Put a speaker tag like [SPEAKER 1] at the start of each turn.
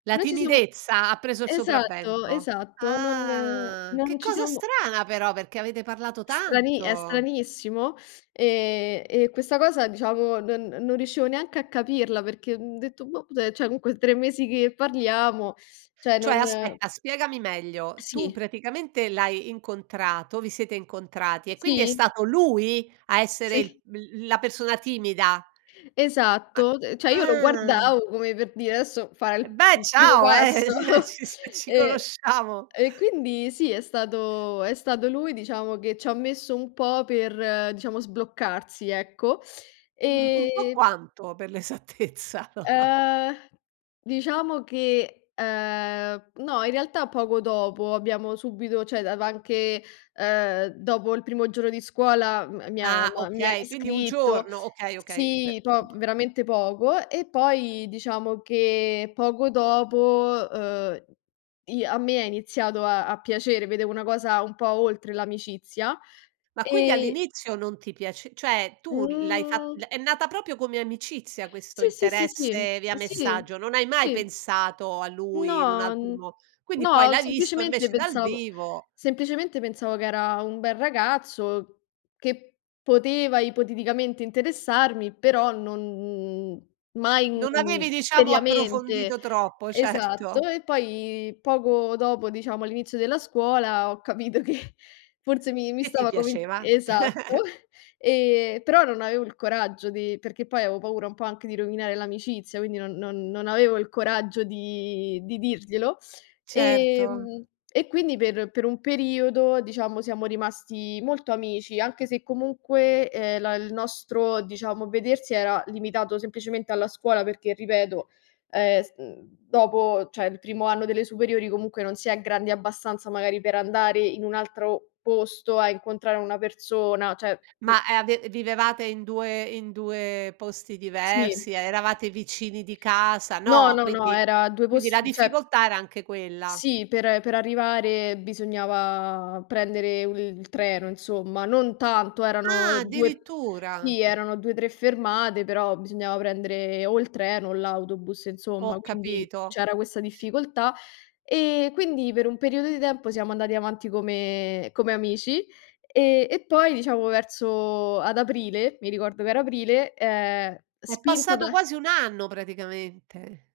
[SPEAKER 1] La
[SPEAKER 2] Non ci siamo
[SPEAKER 1] timidezza ha preso il
[SPEAKER 2] Esatto,
[SPEAKER 1] sopravvento.
[SPEAKER 2] esatto, non
[SPEAKER 1] Ah che
[SPEAKER 2] non ci
[SPEAKER 1] cosa
[SPEAKER 2] siamo
[SPEAKER 1] strana però, perché avete parlato
[SPEAKER 2] Strani è
[SPEAKER 1] tanto.
[SPEAKER 2] stranissimo e e questa cosa, diciamo, non non riuscivo neanche a capirla perché, uhm, ho detto boh, cioè comunque 3 mesi che parliamo, cioè
[SPEAKER 1] Cioè,
[SPEAKER 2] non
[SPEAKER 1] aspetta, spiegami meglio. Tu
[SPEAKER 2] Sì.
[SPEAKER 1] praticamente l'hai incontrato, vi siete incontrati e quindi è
[SPEAKER 2] Sì.
[SPEAKER 1] stato lui a essere
[SPEAKER 2] Sì.
[SPEAKER 1] il l la persona timida? Ma
[SPEAKER 2] Esatto, uhm, cioè io lo
[SPEAKER 1] ah.
[SPEAKER 2] guardavo come per dire: "Adesso, farà
[SPEAKER 1] Eh
[SPEAKER 2] il
[SPEAKER 1] beh,
[SPEAKER 2] primo
[SPEAKER 1] ciao,
[SPEAKER 2] passo"
[SPEAKER 1] eh, sì, ci
[SPEAKER 2] e
[SPEAKER 1] conosciamo.
[SPEAKER 2] e quindi, sì, è stato è stato lui, diciamo, che c'ha messo un po' per, diciamo, sbloccarsi, ecco,
[SPEAKER 1] Mh. Un po'
[SPEAKER 2] e
[SPEAKER 1] quanto, per l'esattezza?
[SPEAKER 2] Ehm, diciamo che, ehm, no, in realtà poco dopo, abbiamo subito cioè dav anche, uhm, dopo il primo giorno di scuola, mi ha
[SPEAKER 1] Ah,
[SPEAKER 2] m'ha mi ha
[SPEAKER 1] okay. Quindi un
[SPEAKER 2] riscritto.
[SPEAKER 1] giorno, okay, okay. Beh,
[SPEAKER 2] Sì, po
[SPEAKER 1] insomma.
[SPEAKER 2] veramente poco. E poi, diciamo, che poco dopo, uhm, i a me è iniziato a a piacere. Vedevo una cosa un po' oltre l'amicizia,
[SPEAKER 1] Ma quindi
[SPEAKER 2] e
[SPEAKER 1] all'inizio non ti piace cioè tu l'hai fat
[SPEAKER 2] Mhmm
[SPEAKER 1] è nata proprio come amicizia, questo
[SPEAKER 2] Sì, sì, sì. Sì,
[SPEAKER 1] interesse via
[SPEAKER 2] sì.
[SPEAKER 1] messaggio. Non hai mai
[SPEAKER 2] Sì.
[SPEAKER 1] pensato a lui in un
[SPEAKER 2] No,
[SPEAKER 1] altro mo quindi poi
[SPEAKER 2] no,
[SPEAKER 1] l'hai visto
[SPEAKER 2] semplicemente
[SPEAKER 1] invece dal
[SPEAKER 2] pensavo
[SPEAKER 1] vivo
[SPEAKER 2] semplicemente pensavo che era un bel ragazzo che poteva ipoteticamente interessarmi, però non mai,
[SPEAKER 1] Non avevi,
[SPEAKER 2] mhmm,
[SPEAKER 1] diciamo,
[SPEAKER 2] seriamente.
[SPEAKER 1] approfondito troppo,
[SPEAKER 2] Esatto,
[SPEAKER 1] certo.
[SPEAKER 2] e poi poco dopo, diciamo, all'inizio della scuola, ho capito che forse mi mi
[SPEAKER 1] E ti
[SPEAKER 2] stava comin
[SPEAKER 1] piaceva.
[SPEAKER 2] esatto, Ehm, però non avevo il coraggio di perché poi avevo paura un po' anche di rovinare l'amicizia, quindi non non non avevo il coraggio di di dirglielo.
[SPEAKER 1] Certo.
[SPEAKER 2] Ehm e quindi per per un periodo, diciamo, siamo rimasti molto amici, anche se comunque, ehm, la il nostro, diciamo, vedersi era limitato semplicemente alla scuola perché, ripeto, ehm, s ehm, dopo, cioè, il primo anno delle superiori comunque non si è grandi abbastanza magari per andare in un altro posto a incontrare una persona, cioè, mh.
[SPEAKER 1] Ma, eh, ave vivevate in due, in due posti
[SPEAKER 2] Sì.
[SPEAKER 1] diversi? Eravate vicini di casa?
[SPEAKER 2] No,
[SPEAKER 1] No.
[SPEAKER 2] no, no,
[SPEAKER 1] Quindi
[SPEAKER 2] era 2
[SPEAKER 1] quindi la
[SPEAKER 2] posti, cioè
[SPEAKER 1] difficoltà era anche quella.
[SPEAKER 2] sì, per per arrivare, bisognava prendere u il treno, insomma, non tanto, erano
[SPEAKER 1] Ah,
[SPEAKER 2] 2
[SPEAKER 1] addirittura.
[SPEAKER 2] sì, erano 2, 3 fermate, però bisognava prendere o il treno o l'autobus insomma.
[SPEAKER 1] Ho
[SPEAKER 2] Quindi
[SPEAKER 1] capito.
[SPEAKER 2] c'era questa difficoltà e quindi per un periodo di tempo, siamo andati avanti come come amici. E e poi, diciamo, verso ad aprile, mi ricordo che era aprile, ehm,
[SPEAKER 1] È
[SPEAKER 2] spinta
[SPEAKER 1] passato
[SPEAKER 2] da
[SPEAKER 1] quasi 1 anno, praticamente.